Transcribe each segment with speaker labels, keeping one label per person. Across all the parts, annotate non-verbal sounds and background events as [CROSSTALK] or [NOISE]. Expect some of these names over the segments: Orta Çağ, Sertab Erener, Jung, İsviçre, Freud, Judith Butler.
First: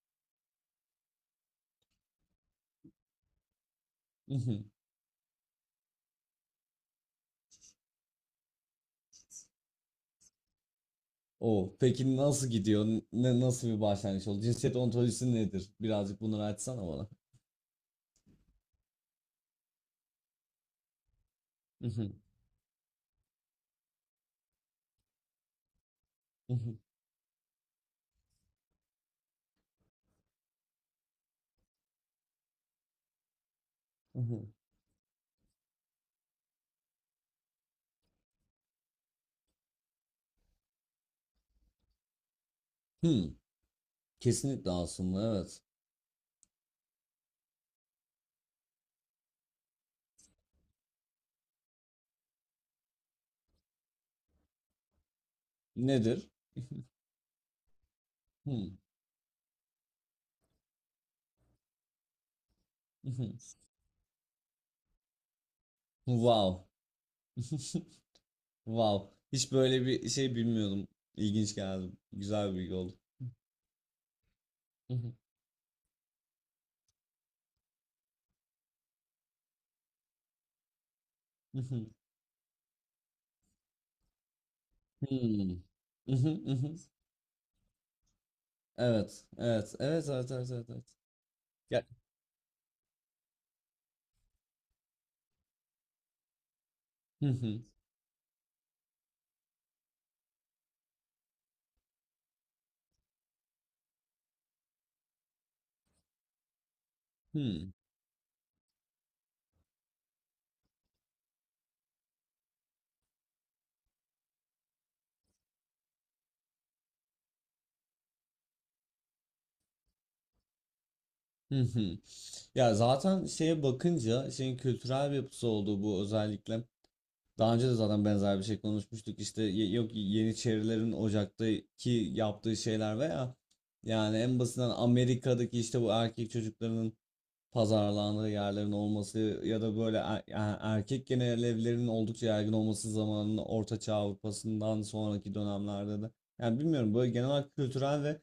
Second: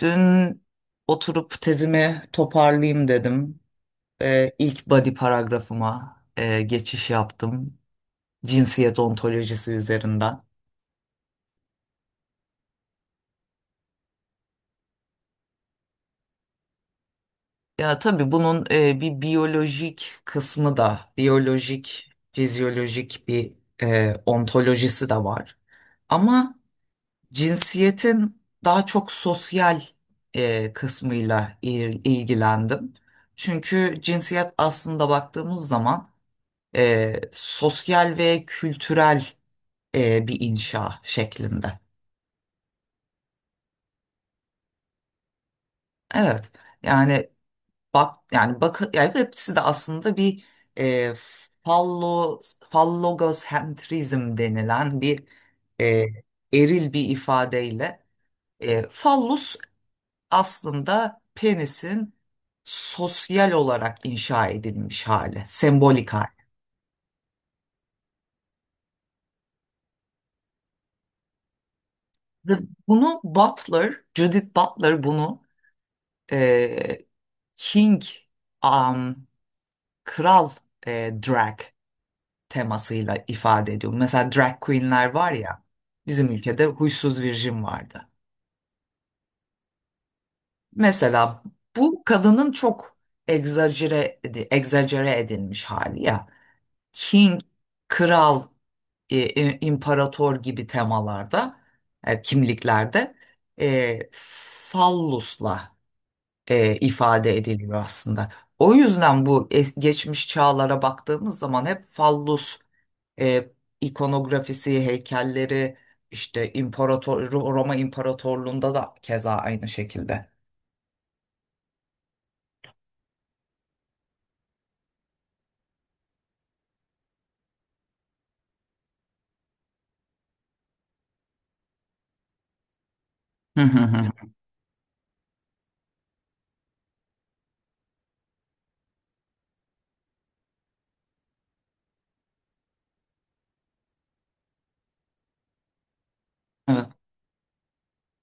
Speaker 1: Dün oturup tezimi toparlayayım dedim. İlk body paragrafıma geçiş yaptım. Cinsiyet ontolojisi üzerinden.
Speaker 2: O peki nasıl gidiyor? Ne nasıl bir başlangıç oldu? Cinsiyet ontolojisi nedir? Birazcık bunları açsana bana.
Speaker 1: Ya tabii bunun bir biyolojik kısmı da, biyolojik,
Speaker 2: Mhm,
Speaker 1: fizyolojik bir ontolojisi de var. Ama
Speaker 2: mhm,
Speaker 1: cinsiyetin daha çok sosyal kısmıyla ilgilendim. Çünkü
Speaker 2: mhm.
Speaker 1: cinsiyet aslında baktığımız zaman sosyal ve kültürel bir inşa şeklinde.
Speaker 2: Hmm, kesinlikle aslında evet.
Speaker 1: Evet. Yani bak yani hepsi de aslında bir e, fallo fallogocentrizm denilen bir e,
Speaker 2: Nedir? [LAUGHS]
Speaker 1: eril bir ifadeyle
Speaker 2: Hmm,
Speaker 1: fallus aslında penisin
Speaker 2: mhm.
Speaker 1: sosyal olarak inşa edilmiş hali, sembolik hali.
Speaker 2: Wow. [LAUGHS] Wow. Hiç böyle bir şey bilmiyordum. İlginç geldi. Güzel
Speaker 1: Ve
Speaker 2: bir bilgi oldu.
Speaker 1: bunu Butler, Judith Butler
Speaker 2: Mhm,
Speaker 1: bunu e, King, um, kral drag
Speaker 2: mhm.
Speaker 1: temasıyla ifade ediyor. Mesela drag queenler var
Speaker 2: Hmm.
Speaker 1: ya, bizim
Speaker 2: Mhm,
Speaker 1: ülkede
Speaker 2: mhm.
Speaker 1: huysuz virjin vardı.
Speaker 2: Evet, evet, evet, evet, evet, evet, evet.
Speaker 1: Mesela
Speaker 2: Ya-
Speaker 1: bu kadının çok egzajere, egzajere edilmiş hali ya. King,
Speaker 2: Mhm,
Speaker 1: kral, imparator gibi temalarda, kimliklerde fallusla ifade
Speaker 2: hmm.
Speaker 1: ediliyor aslında. O yüzden bu geçmiş çağlara baktığımız zaman hep fallus e, ikonografisi, heykelleri işte imparator Roma İmparatorluğu'nda da keza aynı şekilde.
Speaker 2: Hı hı. Ya zaten şeye bakınca şeyin kültürel bir yapısı olduğu, bu özellikle daha önce de zaten benzer bir şey konuşmuştuk, işte yok, Yeniçerilerin Ocak'taki yaptığı şeyler veya
Speaker 1: Hı hı hı.
Speaker 2: yani en basitinden Amerika'daki işte bu erkek çocuklarının pazarlandığı yerlerin olması ya da böyle yani erkek genel evlerinin oldukça yaygın olması zamanının Orta Çağ Avrupa'sından sonraki dönemlerde de, yani
Speaker 1: Evet,
Speaker 2: bilmiyorum, böyle genel olarak kültürel ve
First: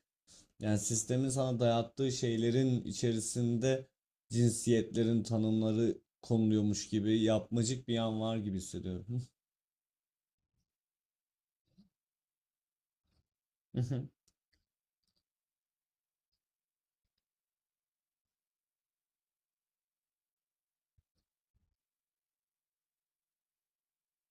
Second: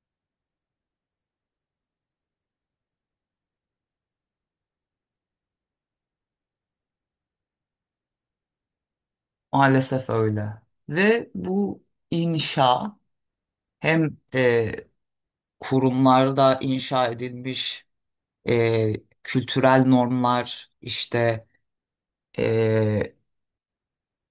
Speaker 2: yani sistemin sana dayattığı şeylerin içerisinde cinsiyetlerin tanımları konuluyormuş gibi yapmacık bir yan var gibi hissediyorum.
Speaker 1: maalesef öyle. Ve bu inşa hem
Speaker 2: [LAUGHS]
Speaker 1: kurumlarda inşa edilmiş e, kültürel normlar işte e,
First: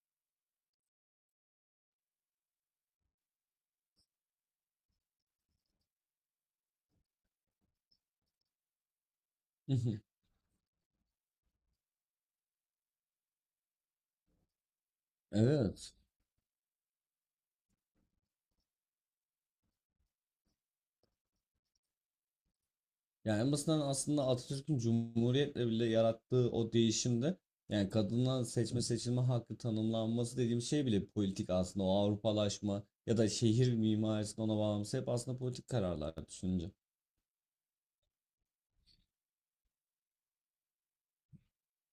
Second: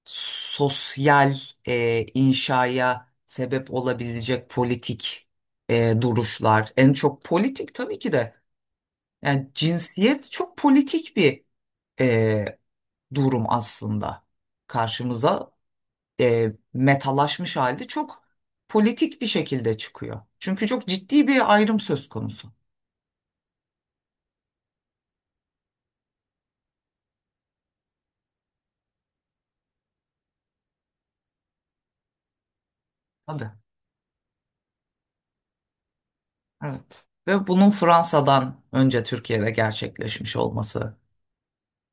Speaker 1: sosyal inşaya sebep olabilecek politik duruşlar en çok politik tabii ki de yani cinsiyet çok politik bir e, durum aslında karşımıza
Speaker 2: Evet.
Speaker 1: metalaşmış halde çok politik bir şekilde çıkıyor. Çünkü çok ciddi bir ayrım söz konusu.
Speaker 2: Yani en basitinden aslında Atatürk'ün Cumhuriyet'le bile yarattığı o değişimde, yani kadına seçme seçilme hakkı tanımlanması dediğim şey bile politik aslında, o Avrupalaşma ya da
Speaker 1: Tabii.
Speaker 2: şehir mimarisinin ona bağlaması hep aslında politik kararlar düşününce.
Speaker 1: Evet. Ve bunun Fransa'dan önce Türkiye'de gerçekleşmiş olması.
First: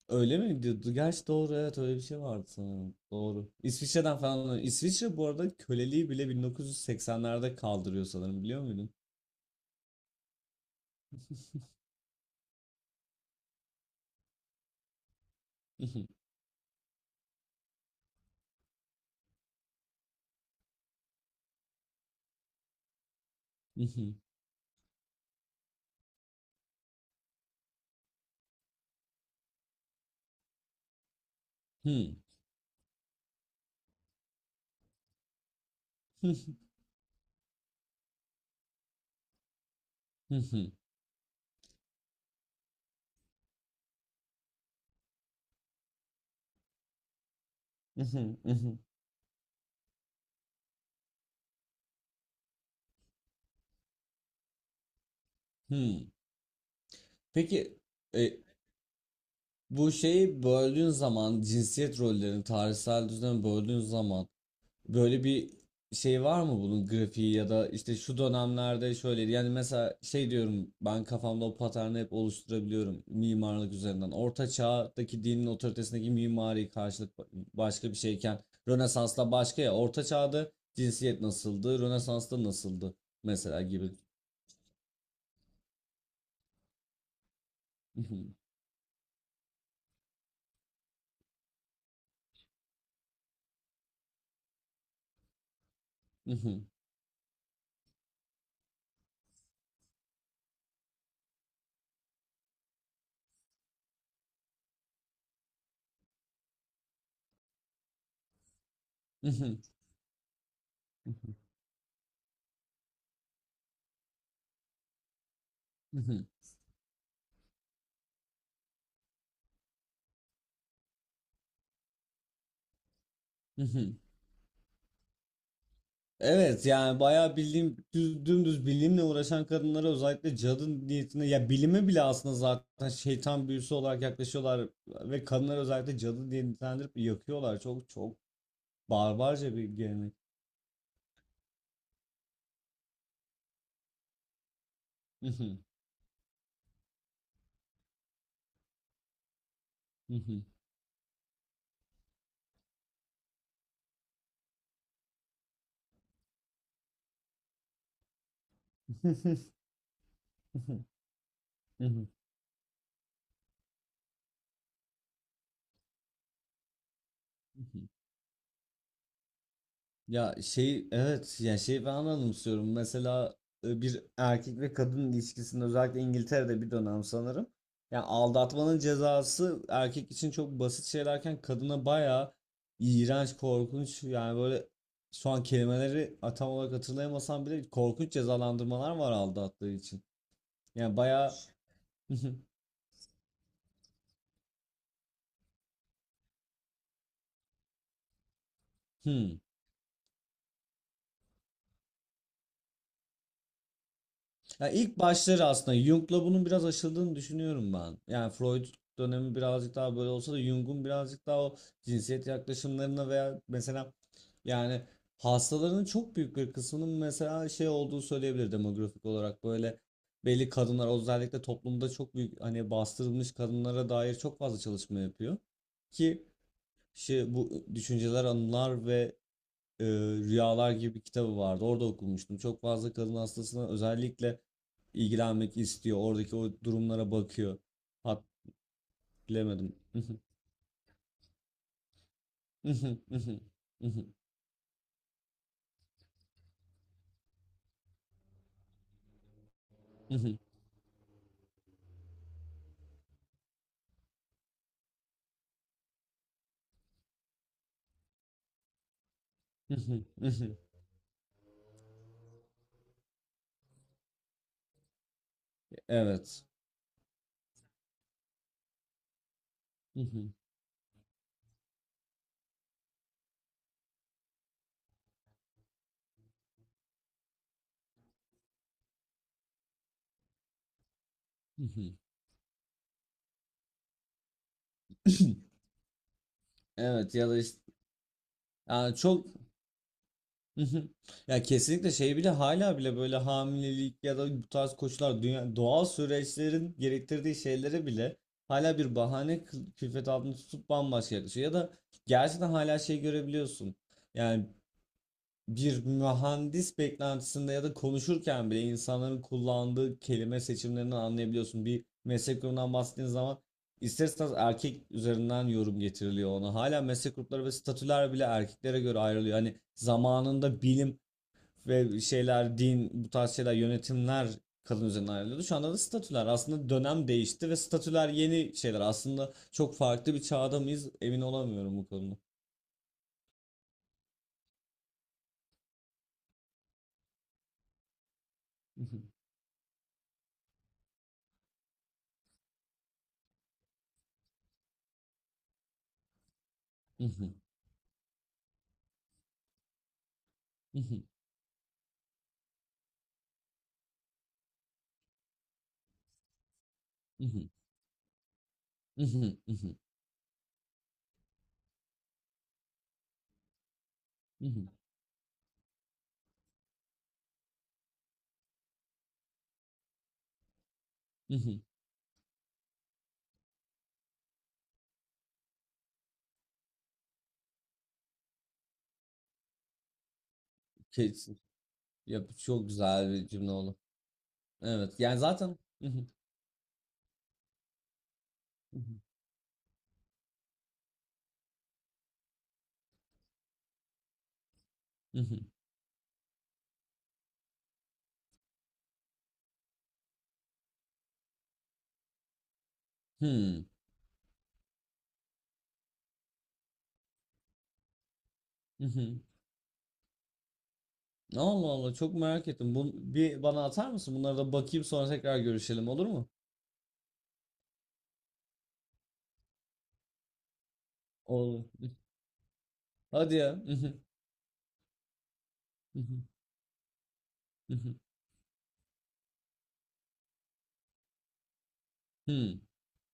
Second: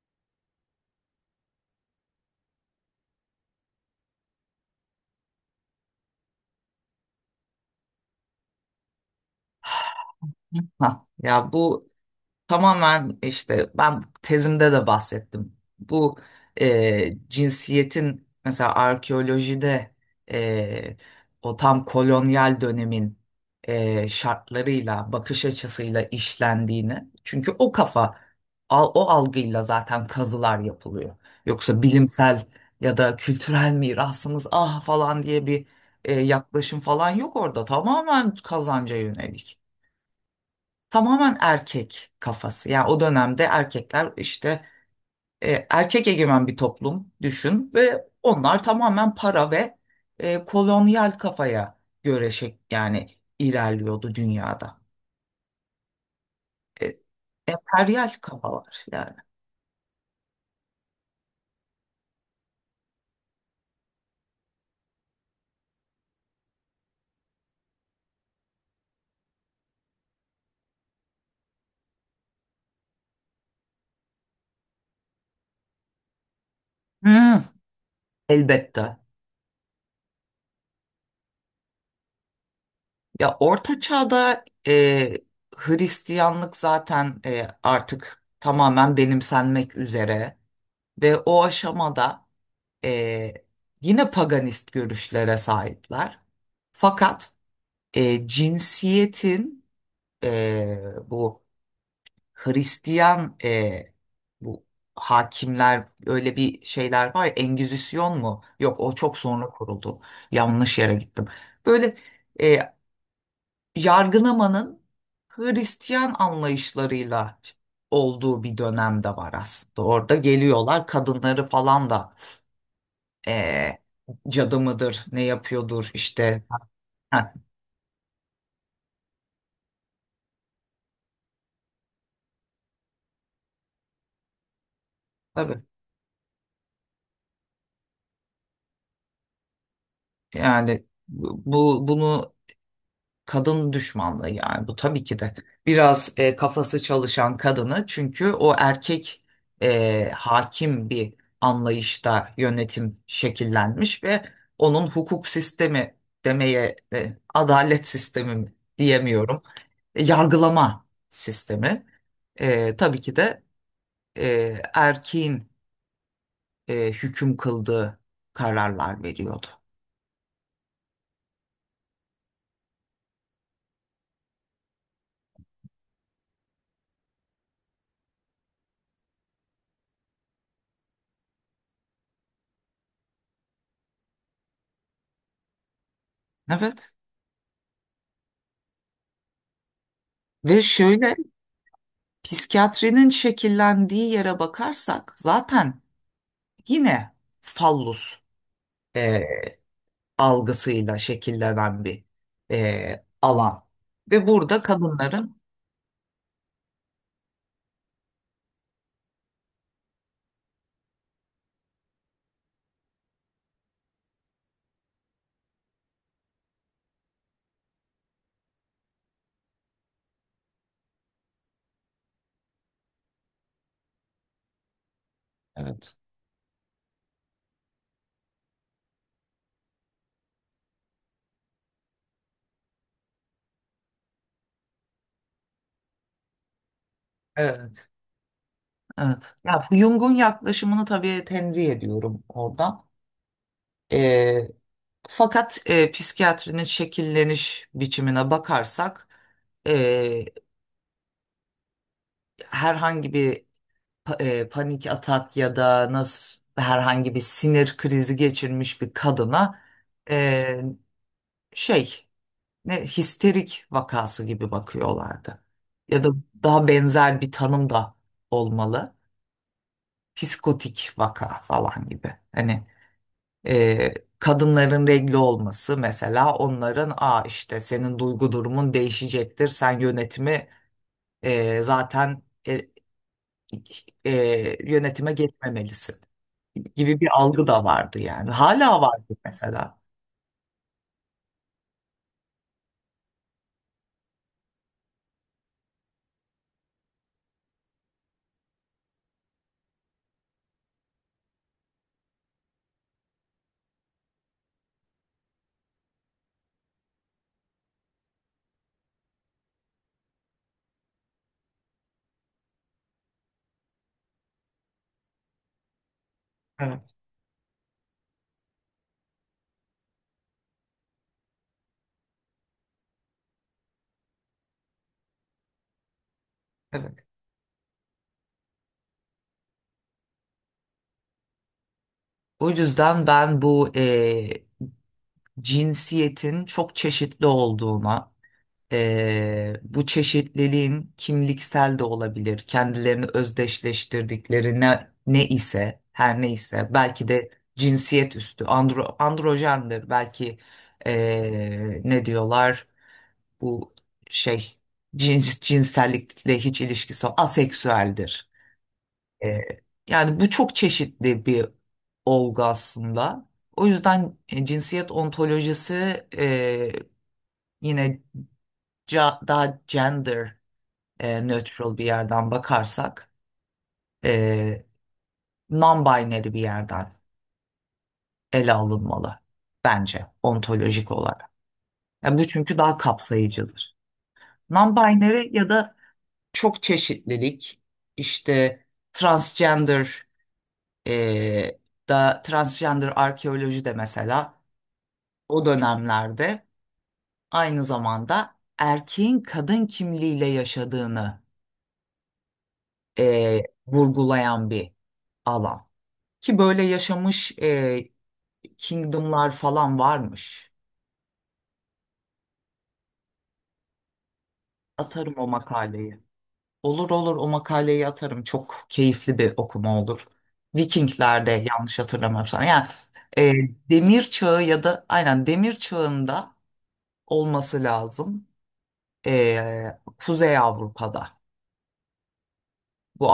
Speaker 2: Öyle mi diyordu? Gerçi doğru, evet, öyle bir şey vardı sanırım. Doğru. İsviçre'den falan. İsviçre bu arada köleliği bile 1980'lerde kaldırıyor sanırım, biliyor muydun?
Speaker 1: Ha, ya bu tamamen işte ben tezimde de bahsettim. Bu cinsiyetin mesela arkeolojide e, o tam kolonyal dönemin şartlarıyla, bakış açısıyla işlendiğini. Çünkü o kafa, o algıyla zaten kazılar yapılıyor. Yoksa bilimsel ya da kültürel mirasımız ah falan diye bir
Speaker 2: [LAUGHS]
Speaker 1: yaklaşım falan yok orada. Tamamen kazanca yönelik, tamamen erkek kafası. Yani o dönemde erkekler işte erkek egemen bir toplum düşün ve onlar tamamen para ve kolonyal kafaya göre şey, yani ilerliyordu dünyada. E,
Speaker 2: Peki
Speaker 1: emperyal
Speaker 2: e,
Speaker 1: kafalar yani.
Speaker 2: bu şeyi böldüğün zaman, cinsiyet rollerini tarihsel düzeni böldüğün zaman, böyle bir şey var mı, bunun grafiği ya da işte şu dönemlerde şöyle, yani mesela şey diyorum, ben kafamda o paterni hep oluşturabiliyorum mimarlık üzerinden. Orta çağdaki dinin otoritesindeki mimari karşılık
Speaker 1: Hmm,
Speaker 2: başka bir şeyken,
Speaker 1: elbette.
Speaker 2: Rönesansla başka. Ya Orta çağda cinsiyet nasıldı, Rönesans'ta nasıldı
Speaker 1: Ya
Speaker 2: mesela
Speaker 1: Orta
Speaker 2: gibi.
Speaker 1: Çağ'da Hristiyanlık zaten artık tamamen benimsenmek üzere ve o aşamada e, yine paganist görüşlere sahipler. Fakat cinsiyetin bu Hristiyan bu hakimler öyle bir şeyler var ya, Engizisyon mu? Yok, o çok sonra kuruldu. Yanlış yere gittim. Böyle. E, Yargılamanın Hristiyan anlayışlarıyla olduğu bir dönemde var aslında. Orada geliyorlar kadınları falan da eee
Speaker 2: [LAUGHS]
Speaker 1: cadı mıdır, ne yapıyordur işte. [LAUGHS]
Speaker 2: Evet, yani
Speaker 1: Ha,
Speaker 2: bayağı bildiğim düz, dümdüz bilimle uğraşan kadınlara özellikle cadı niyetine, ya bilime bile aslında zaten şeytan büyüsü olarak yaklaşıyorlar ve kadınları
Speaker 1: tabii.
Speaker 2: özellikle cadı diye nitelendirip yakıyorlar. Çok çok barbarca bir gelenek.
Speaker 1: Yani bunu kadın düşmanlığı yani bu tabii ki de biraz kafası çalışan kadını çünkü o erkek hakim bir anlayışta yönetim şekillenmiş ve onun hukuk sistemi demeye adalet sistemi mi diyemiyorum. Yargılama sistemi tabii ki de erkeğin hüküm
Speaker 2: [LAUGHS]
Speaker 1: kıldığı kararlar veriyordu.
Speaker 2: Ya şey, evet, yani şeyi ben anımsıyorum. Mesela bir erkek ve kadın ilişkisinde, özellikle İngiltere'de bir dönem sanırım. Yani aldatmanın cezası erkek için çok basit şeylerken, kadına bayağı iğrenç, korkunç, yani böyle, şu an kelimeleri tam olarak
Speaker 1: Evet.
Speaker 2: hatırlayamasam bile korkunç cezalandırmalar var aldattığı için.
Speaker 1: Ve
Speaker 2: Yani
Speaker 1: şöyle,
Speaker 2: bayağı [LAUGHS]
Speaker 1: psikiyatrinin şekillendiği yere bakarsak zaten yine fallus e,
Speaker 2: hmm.
Speaker 1: algısıyla şekillenen bir alan. Ve burada
Speaker 2: Ya ilk
Speaker 1: kadınların
Speaker 2: başları aslında Jung'la bunun biraz aşıldığını düşünüyorum ben. Yani Freud dönemi birazcık daha böyle olsa da, Jung'un birazcık daha o cinsiyet yaklaşımlarına veya mesela yani hastalarının çok büyük bir kısmının mesela şey olduğu söyleyebilir, demografik olarak böyle belli kadınlar, özellikle toplumda çok büyük hani bastırılmış kadınlara dair çok fazla çalışma yapıyor
Speaker 1: evet.
Speaker 2: ki şey, bu Düşünceler, Anılar ve Rüyalar gibi bir kitabı vardı. Orada okumuştum. Çok fazla kadın hastasına özellikle ilgilenmek istiyor. Oradaki o durumlara bakıyor.
Speaker 1: Evet.
Speaker 2: Hat
Speaker 1: Evet. Ya
Speaker 2: bilemedim.
Speaker 1: Jung'un
Speaker 2: [LAUGHS]
Speaker 1: yaklaşımını tabii tenzih ediyorum oradan. E, Fakat psikiyatrinin şekilleniş biçimine bakarsak e, herhangi bir panik atak ya da nasıl herhangi bir sinir krizi geçirmiş bir kadına e, şey ne histerik vakası gibi bakıyorlardı. Ya da
Speaker 2: Evet.
Speaker 1: daha benzer bir tanım da olmalı.
Speaker 2: [LAUGHS]
Speaker 1: Psikotik vaka falan gibi. Hani kadınların regli olması mesela onların aa işte senin duygu durumun değişecektir. Sen yönetimi zaten e, yönetime geçmemelisin gibi bir
Speaker 2: Evet ya da
Speaker 1: algı
Speaker 2: işte,
Speaker 1: da vardı yani. Hala
Speaker 2: yani
Speaker 1: vardı
Speaker 2: çok.
Speaker 1: mesela.
Speaker 2: Hı hı. Ya kesinlikle şey bile, hala bile böyle hamilelik ya da bu tarz koşullar, dünya doğal süreçlerin gerektirdiği şeylere bile hala bir bahane külfet altında tutup bambaşka yaklaşıyor. Ya da gerçekten hala şey görebiliyorsun. Yani bir mühendis beklentisinde ya da konuşurken bile insanların kullandığı kelime seçimlerinden anlayabiliyorsun. Bir meslek grubundan bahsettiğin zaman ister istemez erkek üzerinden yorum getiriliyor ona.
Speaker 1: Evet,
Speaker 2: Hala meslek grupları ve statüler bile erkeklere göre ayrılıyor. Hani zamanında bilim ve şeyler, din, bu tarz şeyler, yönetimler kadın üzerinden ayrılıyordu. Şu anda da statüler. Aslında
Speaker 1: evet.
Speaker 2: dönem değişti ve statüler yeni şeyler. Aslında çok farklı bir çağda mıyız, emin olamıyorum bu konuda.
Speaker 1: O yüzden ben bu cinsiyetin çok çeşitli olduğuna. Bu çeşitliliğin kimliksel de olabilir, kendilerini özdeşleştirdikleri ne, ne ise, her ne ise belki de cinsiyet üstü, andro, androjendir, belki ne diyorlar, bu şey cins, cinsellikle hiç ilişkisi yok, aseksüeldir. Ee, Yani bu çok çeşitli bir olgu aslında. O yüzden cinsiyet ontolojisi yine daha gender
Speaker 2: [LAUGHS]
Speaker 1: neutral bir yerden bakarsak e, non-binary bir yerden ele alınmalı bence ontolojik olarak.
Speaker 2: Kesin.
Speaker 1: Yani
Speaker 2: Ya,
Speaker 1: bu çünkü
Speaker 2: çok
Speaker 1: daha
Speaker 2: güzel bir cümle
Speaker 1: kapsayıcıdır.
Speaker 2: oldu. Evet. Yani
Speaker 1: Non-binary ya
Speaker 2: zaten
Speaker 1: da
Speaker 2: [LAUGHS]
Speaker 1: çok çeşitlilik işte transgender e, transgender arkeoloji de mesela o dönemlerde aynı zamanda erkeğin kadın kimliğiyle yaşadığını e,
Speaker 2: hmm.
Speaker 1: vurgulayan bir alan. Ki böyle yaşamış Kingdom'lar
Speaker 2: [LAUGHS]
Speaker 1: falan varmış.
Speaker 2: Allah Allah, çok merak ettim. Bu, bir bana atar mısın? Bunlara da bakayım, sonra
Speaker 1: Atarım o
Speaker 2: tekrar görüşelim,
Speaker 1: makaleyi.
Speaker 2: olur mu?
Speaker 1: Olur olur, o makaleyi atarım. Çok keyifli bir okuma olur. Vikingler'de
Speaker 2: Olur.
Speaker 1: yanlış hatırlamıyorsam. Yani e,
Speaker 2: Hadi ya.
Speaker 1: demir çağı ya da aynen demir çağında olması
Speaker 2: [LAUGHS]
Speaker 1: lazım. Kuzey Avrupa'da
Speaker 2: Hmm.
Speaker 1: bu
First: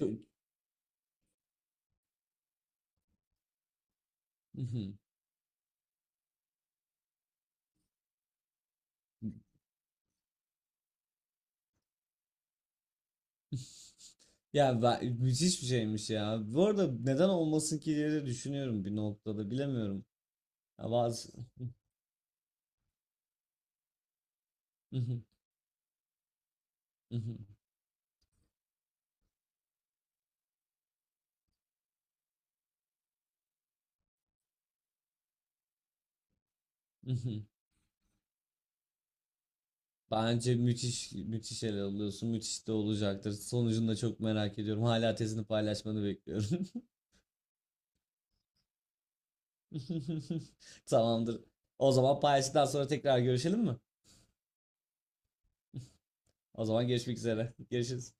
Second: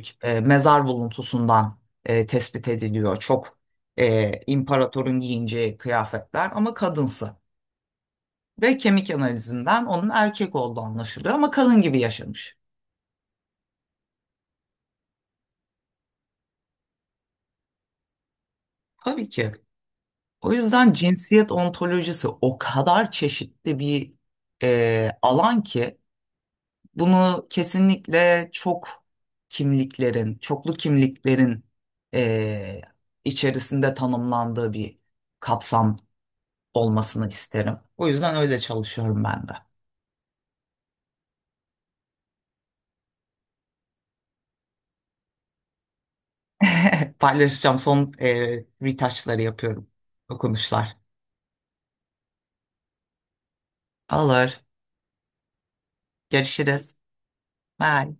Speaker 2: Bö
Speaker 1: mezar buluntusundan tespit ediliyor. Çok
Speaker 2: hı hı.
Speaker 1: imparatorun giyineceği kıyafetler ama kadınsı. Ve kemik analizinden onun erkek olduğu anlaşılıyor ama kadın gibi yaşamış.
Speaker 2: [LAUGHS] Ya, ben müthiş bir şeymiş ya. Bu arada neden olmasın ki diye de düşünüyorum bir
Speaker 1: Tabii
Speaker 2: noktada.
Speaker 1: ki.
Speaker 2: Bilemiyorum.
Speaker 1: O
Speaker 2: Ya
Speaker 1: yüzden
Speaker 2: bazı
Speaker 1: cinsiyet ontolojisi o kadar çeşitli bir
Speaker 2: hı hı.
Speaker 1: alan ki
Speaker 2: Hı hı.
Speaker 1: bunu kesinlikle çok kimliklerin, çoklu kimliklerin e, içerisinde tanımlandığı bir kapsam olmasını isterim. O yüzden öyle çalışıyorum ben de.
Speaker 2: Bence müthiş müthiş ele alıyorsun. Müthiş de olacaktır. Sonucunu da çok merak ediyorum. Hala tezini paylaşmanı bekliyorum.
Speaker 1: [LAUGHS] Paylaşacağım. Son retouchları yapıyorum.
Speaker 2: [LAUGHS]
Speaker 1: Dokunuşlar.
Speaker 2: Tamamdır. O zaman paylaştıktan sonra tekrar görüşelim mi?
Speaker 1: Alır.
Speaker 2: O zaman
Speaker 1: Görüşürüz.
Speaker 2: görüşmek üzere.
Speaker 1: Ha,
Speaker 2: Görüşürüz.